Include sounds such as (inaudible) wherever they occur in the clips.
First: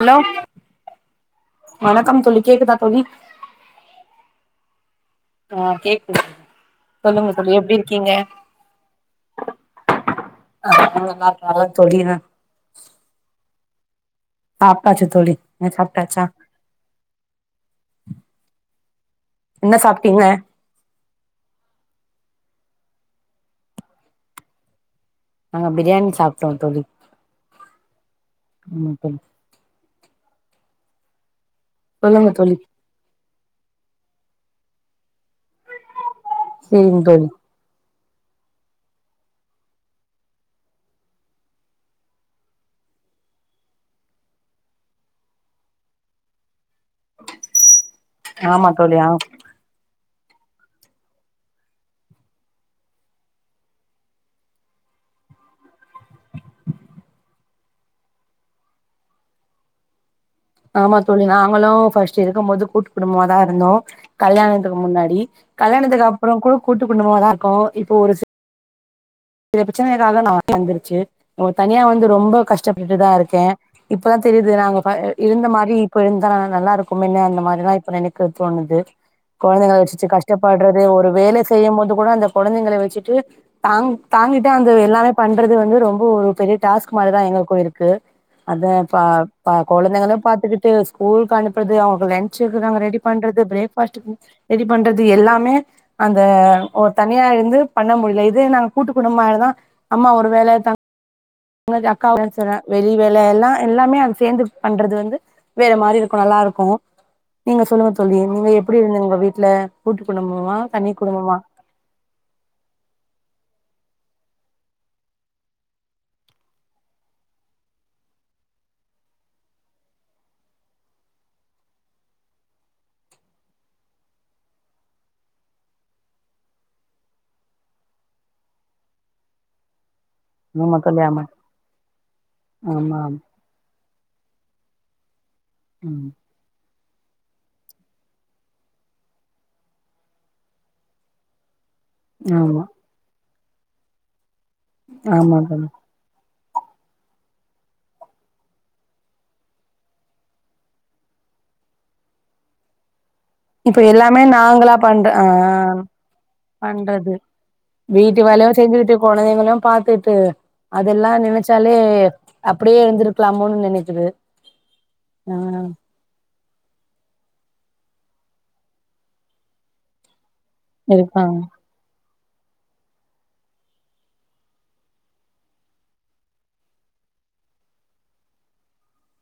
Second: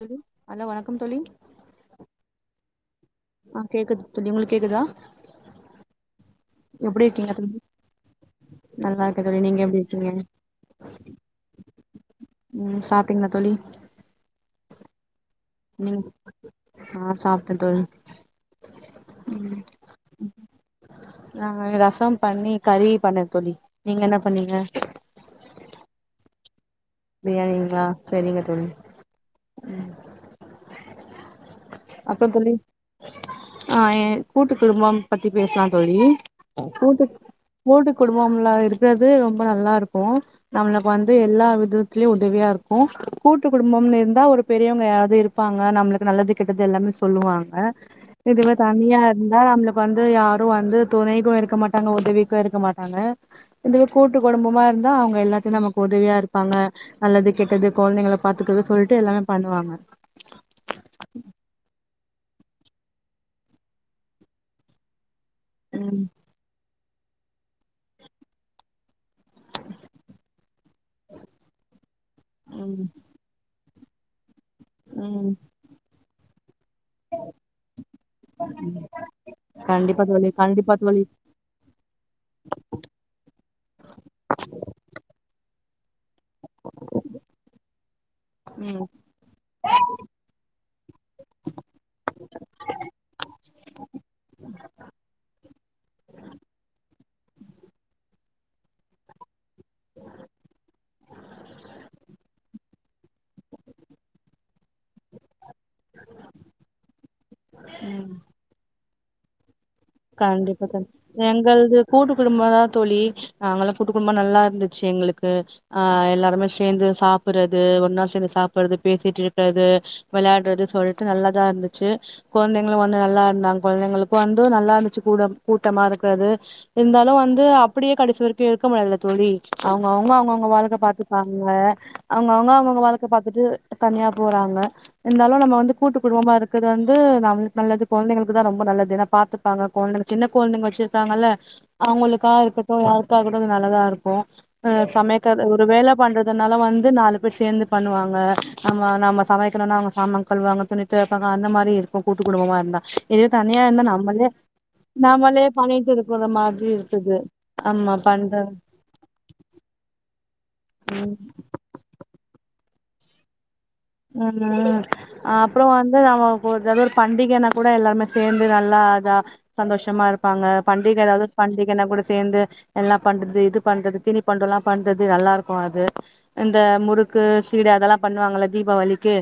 Hello தோழி வணக்கம் தோழி வணக்கம் தோழி கேக்குதா தோழி ஆ கேக்குது தோழி உங்ளுக் கேக்குதா ஆ கேக்குது எப்டி சொல்லுங்க இருக்கீங்க தோழி எப்டி இருக்கீங்க நல்லா இருக்கே தோழி நீங்க எப்டி இருக்கீங்க (unintelligible) நல்லா தோழி தா ம் சாப்டிங்ளா தோழி சாப்டாச்சு தோழி நீங்க ம் சாப்ட்டாச்சா ஆ சாப்ட்ட தோழி என்ன சாப்ட்டீங்க நா ரசம் பண்ணி கறி பன்னே தோழி நீங்க என்ன பண்ணீங்க நாங்க பிரியாணி சாப்டோம் தோழி பிரியாணிங்ளா சரிங்க தோழி ஆமா தோழி அப்றோ தோழி ஆ எ கூட்டு குடும்பம் பத்தி பேசலா தோழி சேரிங்க கூட்டுக் தோழி கூட்டு குடும்பம்லா இருக்கறது ரொம்ப நல்லா இருக்கும் நம்ள வந்து எல்லா விதத்லயு உதவியா இருக்கு கூட்டு குடும்பம்னு இருந்தா ஒரு பெரியவங்க யாராவது இரு ப்பாங்க நம்மளுக்கு நல்லது கெட்டது எல்லாமே சொல்வாங்க இதுவே ஆமா தோழி தனியா ஆ இருந்தா நம் வந்து யாரும் வந்து தொணைக்கும் இருக்க மாட்டாங்க உதவிக்கும் இருக்க மாட்டாங்க இதுவே கூட்டு குடும்பமா இருந்தா அவங்க எல்லாத்லேயு நமக்கு உதவியா இருப்பாங்க நல்லது கெட்டது கொழந்தைங்கள பாத்துக்கறது சொல்ட்டு எல்லாமே பண்ணுவாங்க ஆமா தோழி நாங்களு ஃபர்ஸ்ட் இருக்கு போது கூட்டு குடும்பமாதா இருந்தோ கல்யாணத்துக்கு முன்னாடி ம் கல்யாணத்துக்கு அப்றோ கூட கூட்டுக்குடும்பமாதா இருக்கோ இப்போ ஒரு சி ல பிரச்சனைனால நா வந்துருச்சு உங் தனியா வந்து ரொம்ப ம் கஷ்டப்பட்டுதா இருக்கேன் இப்பதா தெரியுது நாங்க ப ம் இருந்த மாரி இப்ப இருந்தா நல்லாருக் குமில்ல அந்த மாரி தான் இப்ப நினைக்க தோணுது கொழந்தைங்க கண்டிப்பா வச்சுட்டு தோழி கண்டிப்பா கஷ்டப்படுறதே தோழி ஒரு வேல செய்யும் போது கூட அந்த குழந்தைங்கள வச்சுட்டு தாங் தாங்கிட்டு அந்த எல்லாமே பண்றது வந்து ரொம்ப ஒரு பெரிய டாஸ்க் மாதிரிதா எங்களுக்கு ஒரு ஓகே அதே ம் பா குழந்தைங்களயு பாத்துக்கிட்டு ஸ்கூலுக்கு அனுப்புறது அவங்க லன்ஞ் நாங்க ரெடி பண்றது பிரேக் ஃபாஸ்ட் ரெடி பண்றது எல்லாமே அந்த தனியா இருந்து பண்ண முடியல இதே நாங்க கூட்டு குடும்பனாலதா அம்மா ஒரு வேல தா உன்ன அக்காவேல செய்றா வெளி வேலை எல்லா எல்லாமே அது சேர்ந்து பண்றது வந்து வேற மாதிரி இருக்கும் நல்லா இருக்கும் நீங்க சொல்லுங்க தோழி நீங்க எப்டி இருந்தீங்க உங்க வீட்டுல கண்டிப்பா க எங்கள்து கூட்டு குடும்பதா தோழி நாங்கல்லா கூட்டு குடும்பம் நல்லா இருந்துச்சு எங்களுக்கு அ எல்லாருமே சேர்ந்து சாப்பிட்றது ஒரு நாள் சேர்ந்து சாப்பிடுறது பேசிட்டு இருக்கிறது விளையாடுறது சொல்லிட்டு நல்லாதா இருந்துச்சு குழந்தைங்களு வந்து நல்லா இருந்தாங்க குழந்தைங்களுக்கு வந்து நல்லா வச்சி கூட கூட்டமா இருக்றது இருந்தாலு வந்து அப்டியே கடைசி வரைக்கு இருக்க முடியாதுல தோழி அவுங்க அவுங்க அவங்கவுங்க அவங்க வாழக்க ஆமா தோழி ஆமா பாத்துக்காங்க அவங்க அவங்க அவங்க ஆமா வாழ்க்க பாத்துட்டு தனியா போறாங்க இருந்தாலு நம்ம வந்து கூட்டு ஆமா குடும்பமா இரு வந்து நம்ம நல்லது குழந்தைங்களுக்கு தா ரொம்ப நல்லது நான் பாத்து பாங்க குழந்தைங்க சின்ன குழந்தைங்க வச்சிருக்காங்கல்ல அவங்களுக்கா ஆமா இருக்கட்டு கூட்டா இருக்குறது நல்லா தான் இருக்கும் ஆமா சமக்கிறது ஒரு தோழி வேல பண்றதுனால வந்து நாலு பேர் சேந்து பண்ணுவாங்க நம்ம நம்ம சமயத்துல நாங்க அவங்க சாமகல் யூ ழவாங்க துணி வைப்பா அந்த மாதிரி இருக்கு கூட்டு குடும்பமா இருந்தா எது தனியா இப்ப இருந்தா எல்லாமே நம்மளே நாங்களா பண்ற ஆ நாமளே பண்ணிட்டு இருக்குற மாதிரி பண்றது இருக்குது ஆமா பண்ற குழந்தைங்களு பாத்துட்டு அதெல்லா நினைச்சாலே அப்டியே எழுந்திருக்கலாமோனு நினைச் ம் அப்புற வந்து நம ஏதாவது ஒரு பண்டிகைன்னா கூட எல்லாருமே சேர்ந்து நல்லா அத சந்தோஷமா இருப்பாங்க பண்டிகை இருக்கா ஏதாவது பண்டிகை ஏன்னா கூட சேர்ந்து எல்லா பண்றது இது பண்றது திணி பண்றது எல்லாபண்றது நல்லா இருக்கு அது அந்த முறுக்கு சீட அதெல்லா பண்ணுவாங்கல்ல தீபாவளிக்கு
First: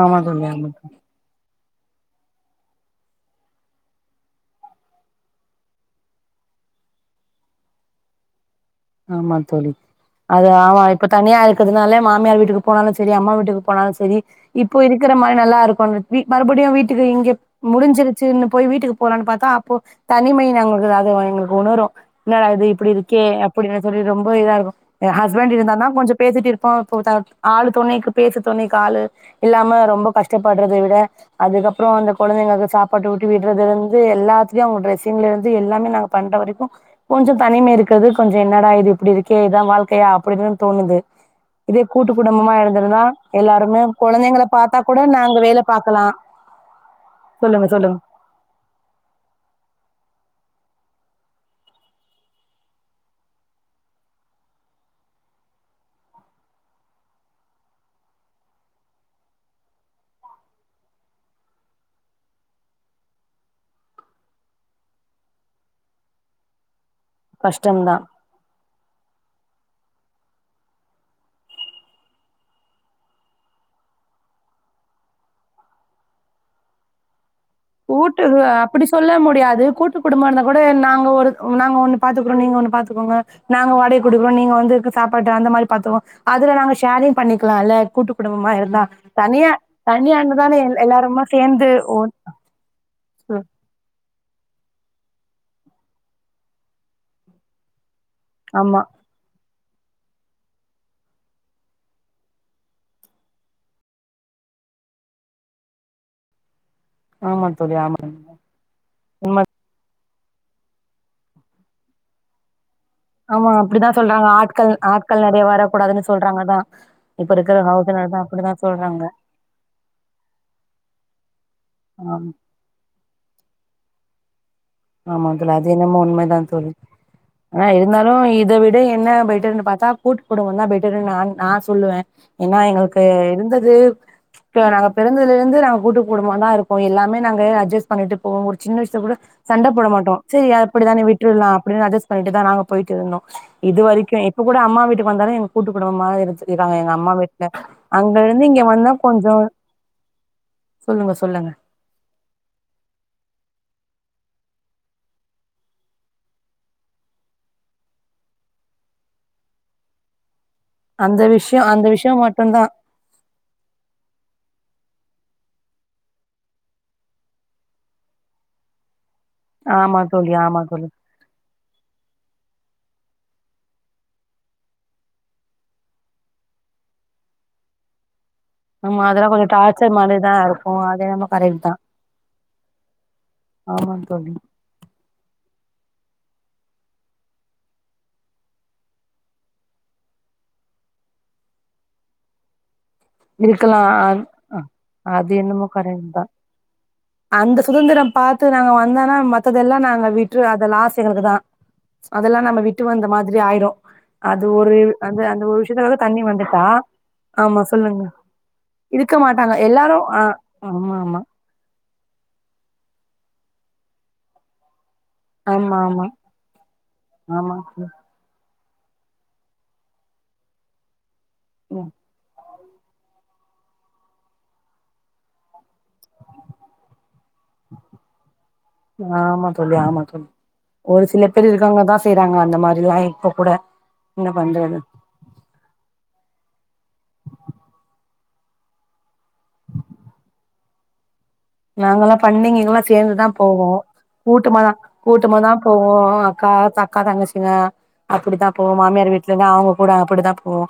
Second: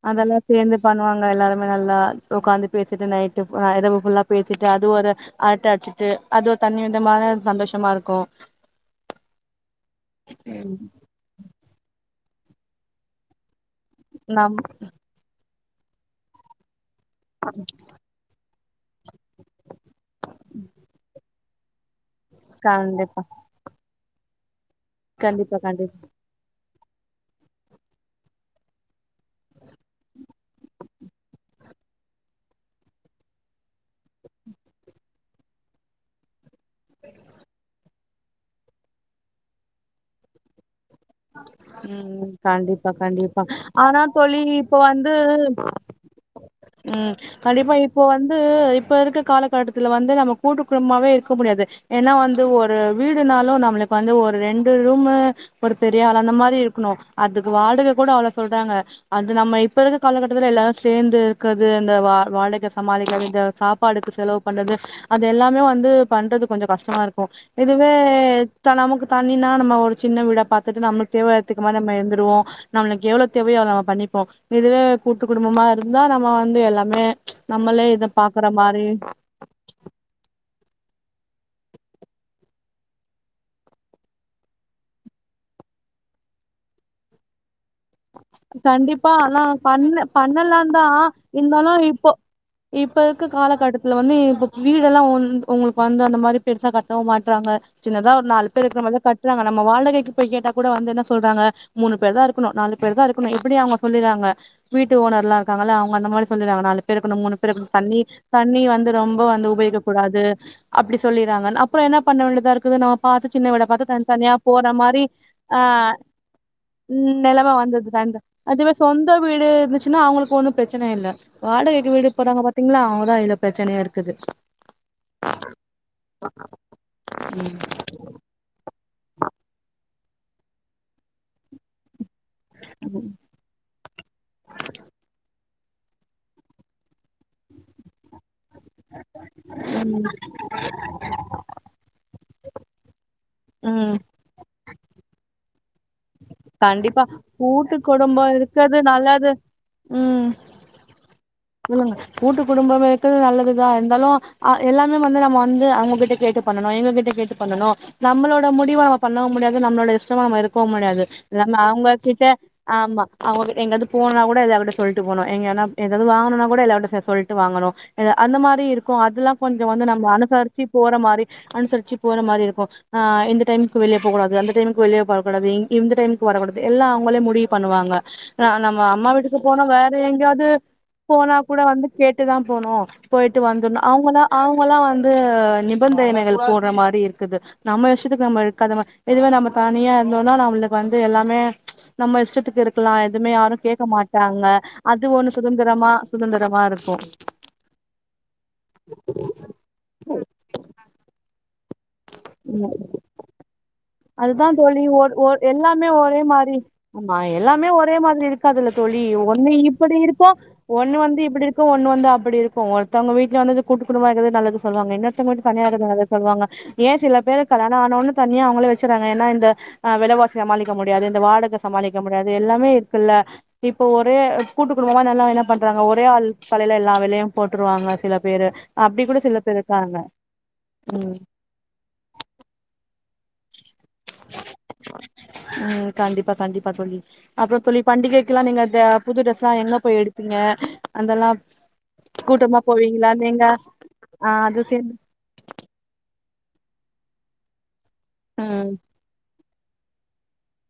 ஆமா அதெல்லா தோழி ஆமா சேந்து பண்ணுவாங்க எல்லாருமே நல்லா உட்காந்து பேசிட்டு நைட்டு இரவுபுல்லா பேசிட்டு அது ஒரு ஆட்ட அடிச்சிட்டு அது தணி விதமான சந்தோஷமா இருக்கு ஆமா தோழி அது ஆமா இப்ப தனியா இருக்கதுனால மாமியார் வீட்டுக்கு போனாலு சரி அம்மா வீட்டுக்கு போனாலு சரி நம் இப்ப இருக்கிற மாரி நல்லாருக்கு வீ மறுபடியு வீட்டுக்கு இங்க முடிஞ்சிரு சின்னு போய் வீட்டுக்கு போலான் பாத்தா அப்போ தனிமை நாங்களுக்கு அது எங்களுக்கு உணரு இன்னாடா இது இப்டி கண்டிப்பா இருக்கே அப்டின்னு சொல்லி ரொம்ப இதா இருக்கு என் ஹஸ்பண்ட்டு கண்டிப்பா இருந்தார்ன்னா கண்டிப்பா கொஞ்சோ பேசிட்டு இருப்போ ஆளு துணைக்கு பேச்சு துணைக்கு ஆளு இல்லாம ரொம்ப கஷ்டப்பட்றத விட அதுக்கப்புற அந்த கொழந்தைங்களுக்கு சாப்பாடு ஊட்டி விட்றதுலந்து எல்லாத்துலையு அவங்க டிரெஸ்ஸிங்லந்து எல்லாமே நாங்க பண்ற வரைக்கு கொஞ்சோ தனிம இருக்குது கொஞ்சோ இன்னடா இது இப்டி இருக்கு இதா வாழ்க்கையா அப்டின்னு தோணுது இதே கூட்டு ம் குடும்பமா கண்டிப்பா இருந்திருந்தா கண்டிப்பா எல்லாருமே ஆனா தோழி கொழந்தைங்கள இப்ப பாத்தா கூட வந்து நாங்க வேல பாக்கலா ம் சொல்லுங்க கண்டிப்பா சொல்லுங்க இப்போ வந்து இப்ப இருக்க காலகட்டத்துல வந்து நம்ம கூட்டு கும்மாவே இருக்க முடியாது ஏன்னா வந்து ஒரு வீடுனாலு நம்மளுக் வந்து ஒரு ரெண்டு ரூமு ஒரு பெரிய ஹாலு அந்த மாரி இருக்குணு அதுக்கு வாடக கூட அவ்ளோ சொல்றாங்க அது நம்ம இப்ப இருக்க காலகட்டத்துல எல்லாரு சேந்து இருக்கது இந்த வா வாடக சமாளிக்கிறது இந்த சாப்பாடுக்கு செலவு பண்றது அது எல்லாமே வந்து பண்றது கொஞ்ச கஷ்டமா இருக்கு இதுவே கஷ்டம்தா இப்ப நமக்கு தனினா நம்ம ஒரு சின்ன வீடா பாத்துட்டு நம்ளுக் தேவைத்துக்கு மாரி நம்ம இந்துருவோ நம்ளுக்கு எவ்ளோ தேவையோ நம்ம பண்ணிப்போ இதுவே கூட்டு குடும்பமா இருந்தா நம்ம வந்து எல்லாமே நம்மளே இத கூட்டுது பாக்குற மாரி அப்டி சொல்ல முடியாது கூட்டு குடும்ப இருந்தா கூட நாங்க ஒரு நாங்க ஒன்னு பாத்துக்குறோ நீங்க ஒண்ணு பாத்துக்கோங்க நாங்க வாடக குடுக்குறோம் நீங்க வந்து இருக்கு சாப்பாடு அந்த மாரி பாத்துவோம் அதுல நாங்க ஷேரிங் பண்ணிக்லாம்ல கூட்டு குடும்பமா இருந்தா கண்டிப்பா ஆனா தனியா பண்ண தனியானுதானே எல் பண்ணலாந்தா எல்லாருமா சேந்து இருந்தாலு ஒ இப்போ இப்ப இருக்க காலகட்டத்துல வந் நீ இப்ப வீடெல்லாம் வந்து உங்குளுக்கு வந்து அந்த மாரி பெருசா கட்டவும் மாட்றாங்க சின்னதா ஒரு நாலு பேரு இருக்கற ஆமா மாரி தா கட் ட்டுவாங்க நம்ம வாடகைக்கு போய் கேட்டா கூட வந்து என்ன சொல்றாங்க மூணு பேரு தா இருக்கணும் நாலு பேரு தா இருக்கணும் எப்படி அவங்க சொல்லிறாங்க வீட்டு ஓனர்ல்லா இருக்காங்கள்ல அவங்க அந்த மாரி சொல்லிறாங்க நாலு பேர் இக்கணும் மூணு ஆமா பேரு இக்கனும் தோழி தண்ணி ஆமா தண்ணி வந்து ரொம்ப உண்ம வந்து உபயோகப் கூடாது அப்டி சொல்லிறாங்க அப்புறம் என்ன பண்ண வேண்டிதா இருக்குது நா பாத்து ஆமா சின்ன வீடா அப்டிதா பாத்து தன் சொல்றாங்க தனியா ஆட்கள் போற மாரி ஆட்கள் நெறைய ஆ வரக்கூடாதுன்னு சொல்றாங்கதா இப்ப நெலம இருக்கிற ஹவுஸ் ஓனர்தா வந்த்ரு அப்டிதா அதுவே சொல்றாங்க சொந்த வீடு இருந்துச்சுன்னா அவுங்குளுக்கு ஒன்னும் பிரச்சன இல்ல வாடகைக்கு வீடு ஆம் போறவ்ங்க பாத்தீங்ளா அவங்கதா இதுல பிரச்சனையே இருக்குது ஆமா அதுல அது என்னமோ உண்மதா தோழி ம் ஆ இருந்தாலும் இத விட என்ன பெட்டருன்னு பாத்தா கூட்டு குடும்பம் தா பெட்டர்ன்னு நா நா சொல்லுவ ஏன்னா எங்களுக்கு இருந்தது இப்ப நாங்க பெறந்தலருந்து நாங்க கூட்டு கூடும்மா தா இருக்கோ எல்லாமே நாங்க அட்ஜஸ்ட் பண்ணிட்டு போவோம் ஒரு சின்ன விஷ்யோ கூட சண்ட போட ம் மாட்டோம் சரி அப்படித்தான விட்ருலாம் அப்டின்னு அட்ஜஸ் பண்ணிட்டு தா நாங்க போயிட்டு இருந்தோ இது ம் வரைக்கும் இப் இப்ப கூட அம்மா வீட்டுக் வந்தாலும் எனக் கூட்டு குடும்பமாவே இத் இதாங்க எங்க கண்டிப்பா அம்மா வீட்ல கூட்டு அங்க குடும்போ இருந்து இங்க இருக்கறது வந்தா நல்லது கொஞ்சம் சொல்லுங்க சொல்லுங்க ம் கூட்டு குடும்பமே இருக்கு நல்லதுதா இருந்தாலும் ஆ எல்லாமே வந்து நம்ம வந்து அவங்ககிட்ட கேட்டு பண்ணனு எங்க கிட்ட கேட்டு பண்ணனு நம்மளோட முடிவ அவ் பண்ண முடியாது நம்ளோட இஷ்டமா நம்ம இருக் போ முடியாது அந்த நம்ம விஷயோ அந்த அவங்க விஷயோ கிட்ட மட்டுந்தா ஆமா அவங்க எங்காவ்து போனா கூட இத அவங்ட்ட சொல்ட்டு போனும் எங்கனா எதா எதும் வாங்கணும்னா கூட எல்லாருட்ட சொ சொல்ட்டு வாங்கணும் இல அந்த மாரி இருக்கும் அதுல்லா கொஞ்சொ வந்து ஆமா நம்ப தோழி ஆமா அனுசரிச்சி தோழி போற மாரி அனுசரிச்சி போற மாரி இருக்கு ஆ இந்த டைம்க்கு வெளிய போ கூடாது அந்த டைமுக்கு வெளிய பா கூடாது இ இந்த டைமுக்கு வரக்கூடாது எல்லா அவுங்களே முடி பண்ணுவாங்க ந நம்ம ஆமா அம்மா அதெல்லா வீட்டுக்கு கொஞ்சோ போனா வேற டார்ச்சர் மாரிதா எங்கயாவ்து இருக்கு அது என்னமோ போனா கூட கரெக்ட் தா வந்து கேட்டுதா போனு போய்ட்டு வந்துர்னு ஆமா அவுங்களா தோழி அவுங் களா வந்து நிபந்தனைகள் போட்ற மாரி இருக்குது நம்ம இஷ்டத்துக்கு நம்ம இருக்காத மா இதுவே நம்ம தனியா இருந்தோனா நம்ளுக்கு வந்து எல்லாமே நம்ம இஷ்டத்துக்கு இருக்லா இருக்லா அ அது ஒண்ணு என்னமோ சுதந்திரமா கரெட் தா சுதந்திரமா இருக்கு அந்த சுதந்திரோ பாத்து நாங்க வந்தானா மத்ததெல்லா நாங்க விட்ரு அத லாஸ் எங்களுக்கு தா அதெல்லா நம்ம விட்டு வந்த மாத்ரி ஆய்ரு அதுதா தோழி ஒர் ஒ எல்லாமே ஒரே மாரி வந்துட்டா ஆமா எல்லாமே க்காதுல தோழி இருக்க ஒன்னு மாட்டாங்க எல்லாரு இப்பிடி ஆ இருக்கு ஆமா ஒன்னு வந்து ஆமா இப்டிரு க்கு ஒன்னு வந்து அப்டி இருக்கு ஒர்த்தோங்க வீட்ல வந்து அது கூட்டு குடும்பமா இருக்கற்தே நல்லது சொல்வாங்க இன்னர் தொங்க வந்து தனியா இருக்குறத ஆமா சொல்வாங்க ஏ சில பேரு ஆமா ஆமா கல்யாணோ தோழி. ஆன ஒட்னே தனியா அவுங்களே வ ச்சுறாங்க ஏனா இந்த ஆ வெலவாசி சமாளிக்க முடியாது இந்த வாடக சமாளிக்க முடியாது எல்லாமே இருக்குல்ல இப்ப ஒரு கூட்டு குடும்பமா நல்லா என்ன பண்றாங்க ஒரே ஆள் தலைல எல்லா வேலையு போட்ருவாங்க சில பேரு அப்டி கூட சில ஆமா பேர் தோழி இருக்காங்க ஆமா தோழி ஒரு ம் சில பேர் இருக்காங்க தா செய்றாங்க அந்த மாரிலா இப்ப கூட என்ன பண்றது ம் கண்டிப்பா கண்டிப்பா தோழி அப்றோ தோழி பண்டிகைக்லா நீங்க த புது ட்ரெஸ்லா எங்க போய் எடுப்பீங்க அந்தல்லா நாங்கல்லா கூட்டமா பண்டிகைகல்லா போவீங்ளா நீங்க ஆ அது சேந்து கூட்டமா தா போவோ அக்கா அக்கா தங்கச்சிங்க அப்டித்தா ம் போவோ மாமியார் வீ ட்லதா அவுங்க கூட அப்டிதா போவோ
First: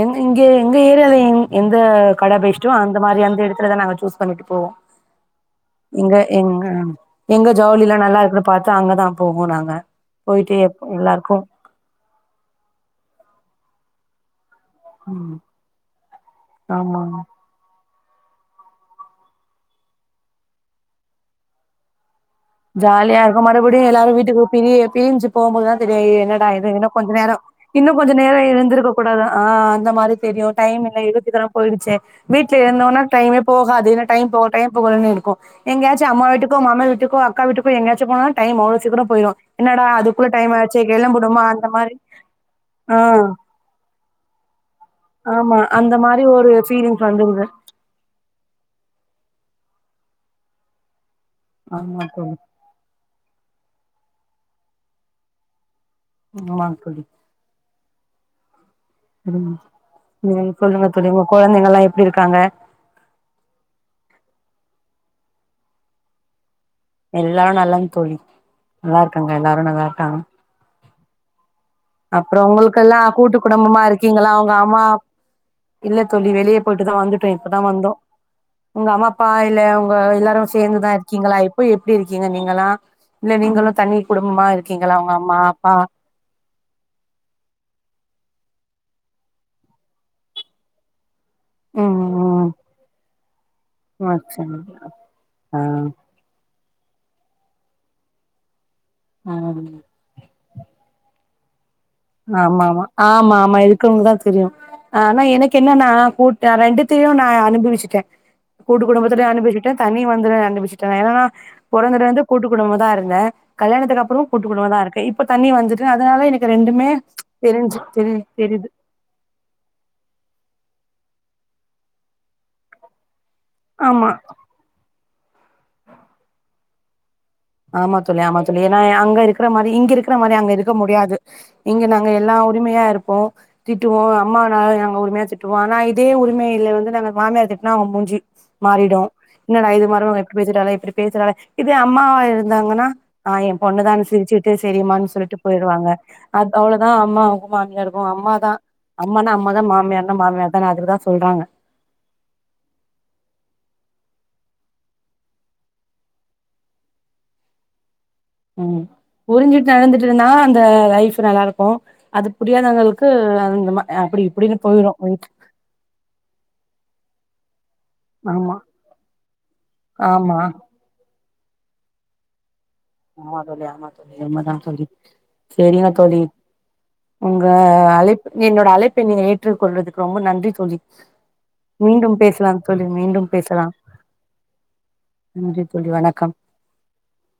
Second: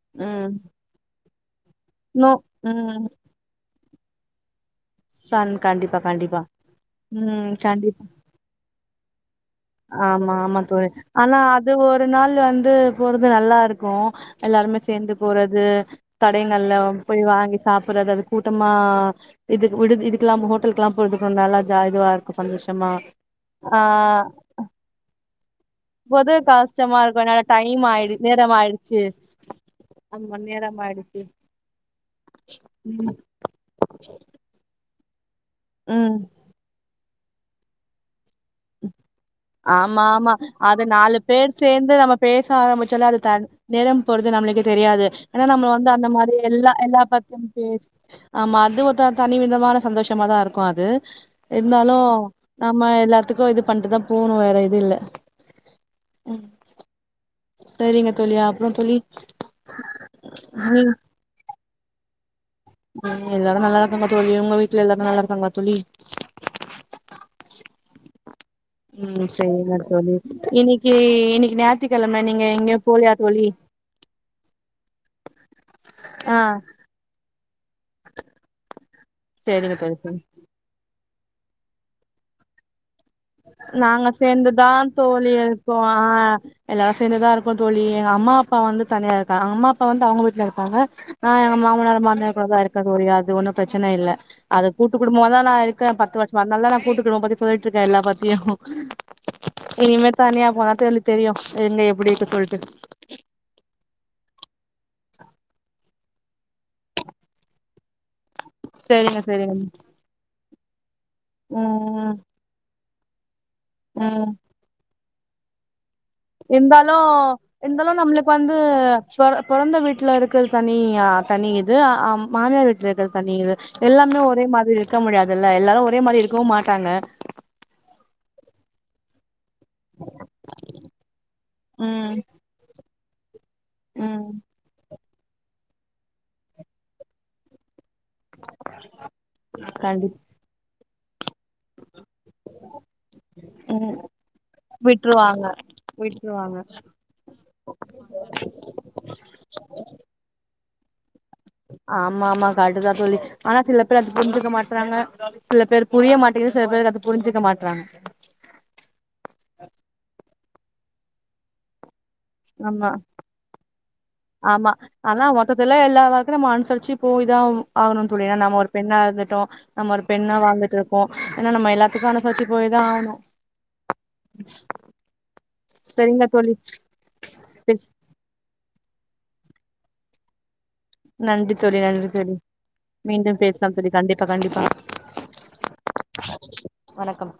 எங்க இங்க ம் எங்க ஏரியால எங் எந்த நோ கட பெஸ்ட்டோ அந்த ம் மாரி அந்த எடத்துல தா நாங்க சூஸ் பண்ணிட்டு போவோ ஷான் கண் இங்க எங்க எங்க ஜவுளிலா கண்டிப்பா நல்லாருக்குன் பாத்து அங்கதா போவோ நாங்க ஆமா போயிட்டு ஆமா எப் தோழி ஆனா எல்லாருக்கு அ து ஒரு நாள் வந்து போறது நல்லாருக்கு எல்லாருமே சேந்து ம் போறது கடைங்கள்ல ஆமா போய் வாங்கி சாப்புறது அது கூட்டமா இது விடுக் இதுக்லா ஹோட்டல்க்லா போறது கொன் நல்லா ஜா இதுவாரு ஜாலியாருக்கு மறுப்டியு எல்லாரு வீட்டுக்கு பிரிய பிரிஞ்சு போம்போதுதா தெரியு ஏ போது என்னடா இது இன்னு கஷ்டமா கொஞ்ச இருக்கு நேரோ என்னால டைம் இன்னு கொஞ்சோ ஆயிடு நேரோ நேரம் இருந்திருக்க ஆயிடுச்சு கூடாதா ஆ அந்த மாரி தெரியு மணி நேரம் டைம் இன்னு ஆயிடுச்சு இலு சீக்கரோ போய்டுச்சே வீட்லே இருந்தோனா ம் டைமே போகாது இன்னு டைம் போகல டைம் போகலன்னு இருக்கு எங்கயாச்சு ம் அம்மா வீட்டுக்கோ மாமியார் வீட்டுக்கோ அக்கா வீட்டுக்கோ எங்கயாச்சு போனா டைம் அவ்ளோ சீக்கிரோ போய்ரு என்னடா ஆமா அதுக்குள்ள ஆமா டைம் அது ஆய்ச்சே நாலு கெளம்புனுமா பேர் அந்த சேந்து மாரி நம்ம பேச ஆ ஆரம்பிச்சாலே அது த நேரம் போறது நம்ளுக்கே தெரியாது ஏனா ஆமா நம்ம வந்து அந்த மாரி ஒரு எல்லா எல்லா ஃபீலிங்ஸ் பத்தியு வந்துருது பேசி ஆமா அது ஒத்த தனிவிதமான சந்தோஷமா தாருக்கு அது இந்தாலு ஆமா தோழி நம்ம எல்லா த்துக்கு இது பண்ட்டுதா போனு வேற இது இல்ல ஆமா தோழி சேரிங்க தோழி அப்றோ தோழி ம் ம் சொல்லுங்க தோழி உங்க கொழந்தைங்கள்லா எப்டிருக்காங்க ம் எல்லாரு நல்லாருக்காங்க தோழி உங்க வீட்ல எல்லாரு நல்லாருக்காங்ளா தோழி எல்லாரு நலம் தோழி நல்லாருக்காங்க எல்லாரு நல்லாருக்காங்க இன்னிக்கி இன்னிக்கி நே அப்றோ உங்ளுக்கெல்லா கூட்டு குடும்பமாரு கீங்களா அவுங்க அம்மாப் இல்ல தோழி ஆ வெளியே போயிட்டு தா வந்தோ இப்போதா வந்தோ உங்க அம்மா அப்பா இல்ல சரிங்க உங்க தோழி சரி எல்லாரு சேர்ந்துதா இருக்கீங்களா இப்போ எப்டி இருக்கீங்க நீங்க எல்லா நாங்க சேந்துதா உங்க தோழி அம்மா அப்பா இருக்கோ எல்லாரு சேந்துதா இருக்கோ தோழி எங்க அம்மா அப்பா வந்து தனியா இருக்காங்க எங்க அம்மா அப்பா வந்து அவுங்க வீட்டுல இருப்பாங்க அ எங்க ம் மாமனாரு மாமியாரு ம் கூடதா இருக்க தோழி அது ஒன்னு பிரச்சனை இல்ல ம் சரி அது கூட்டு குடும்பம நா ஆ இருக்கேன் பத்து வருஷோம அதனாலதா நா கூட்டு குடும்பம் பத்தி சொல்லிட்டு இருக்கேஎல்லா பத்தியு ஆம் இனிமே தனியா போனா தெள்ளு தெரியு எங்க எப்டி இருக்கு சொல்லிட்டு ஆமா ஆமா ஆமா இருக்குறவங்களுக்கு தா தெரியு ஆனா எனக்கு என்னன்னா கு நா ரெண்டுத்தையு நா அனுபவிச்சுட்ட கூட்டு சரிங்க குடும்பத்துலேயு சரிங்க அனுபவிச்சுட்டேன் தனி வந்து அனுபவிச் தோ என்னனா பொறந்ததுல ம் இருந்து கூட்டு குடும்மமதா இருந்த கல்யணத்துக்கு அப்புறோ கூ ம் கூட்டு குடுமதா இருக்கே இப்ப தண்ணி வந்தது அதனால எனக்கு ரெண்டுமே ஒ தெரிஞ்சு இருந்தாலு தெரி நம்ளுக்கு வந்து தெரியுது சோ அவ பொறந்த வீட்டுல இருக்க தனி அ தனி இது அ மாமியார் வீட்டுல இருக்க தனி இது ஆமா எல்லாமே ஒரே மாதிரி இருக்க முடியாதுல்ல எல்லாரு ஒரே மாதிரி இருக்கவு மாட்டாங்க ஆமா தோழி ஆமா தோழி ஏன்னா அங்க இருக்கிற மாரி இங்க இருக்கிற மாரி அங்க இருக்க முடியாது இங்க நாங்க ம் எல்லா ஊ உரிமையா இருப்போ திட்டுவோ ம் அம்மாநானு எங்க உரிமையா திட் திட்டுவோ ஆனா இதே உரிமையில வந்து நாங்க மாமியார் திட்டுனா அவுங்க மூஞ்சி மாறிடு இன்னடா இது கண்டிப் மருமக பேசிடாலே இப்டி பேசுறாலே இதோ அம்மாவா இருந்தாங்கன்னா என் பொண்ணு ம் தானு சிரிச்சுட்டு சேரிமான்னு சொல்லிட்டு விட்ருவாங்க போயிடுவாங்க விட்ருவாங்க அவ்வளவுதா அ அம்மா மாமியாருக்கே அம்மா தா அம்மனா அம்மா தா மாமியார்னா மாமியார் தா அதுக்குதா சொல்றாங்க ஆமா ஆமா கரட்டு தா தோழி ஆனா சில பேர் அத புரிஞ்சுக்க மாட்டுறாங்க சில பேர்புரிய மாட்டேங்குது சில பேரு அத புரிஞ்சிக்க மாட்றாங்க ம் புரிஞ்சுட்டு நடந்துட்டுன அந்த லைஃப் நல்லா இருக்கு அது ஆமா புரியாதவங்களுக்கு அந்தம அப்டி இப்டின்னு ஆமா போயிரு ஆனா லைஃப் மொத்தத்துல எல்லா ஓர்க்ல நம்ம அனுசரிச்சு போய் தான் ஆவ்னு ஆகணும்னு சொல்லி ஏன்னா ஆமா நம்ம ஒரு பெண்ணா இருந்துட்டோ நம்ம ஒரு பெண்ணா ஆமா வாழ்ந்துட்டு இருக்கோ ஏன்னா நம்ம எல்லா அனுசச்சி போய்தா ஆவ்னு ஆமா தோழி ஆமா தோழி உண்மதா தோழி சரிங்க தோழி உங்க பேச- அழைப்பு என்னோட அழைப்ப நீ ஏற்றுக்கொள்றதுக்கு ரொம்ப நன்றி தோழி நன்றி தோழி நன்றி மீண்டும் தோழி பேசலாம் தோழி மீண்டும் பேசலாம் தோழி கண்டிப்பா கண்டிப்பா நன்றி தோழி வணக்கம் வணக்கம்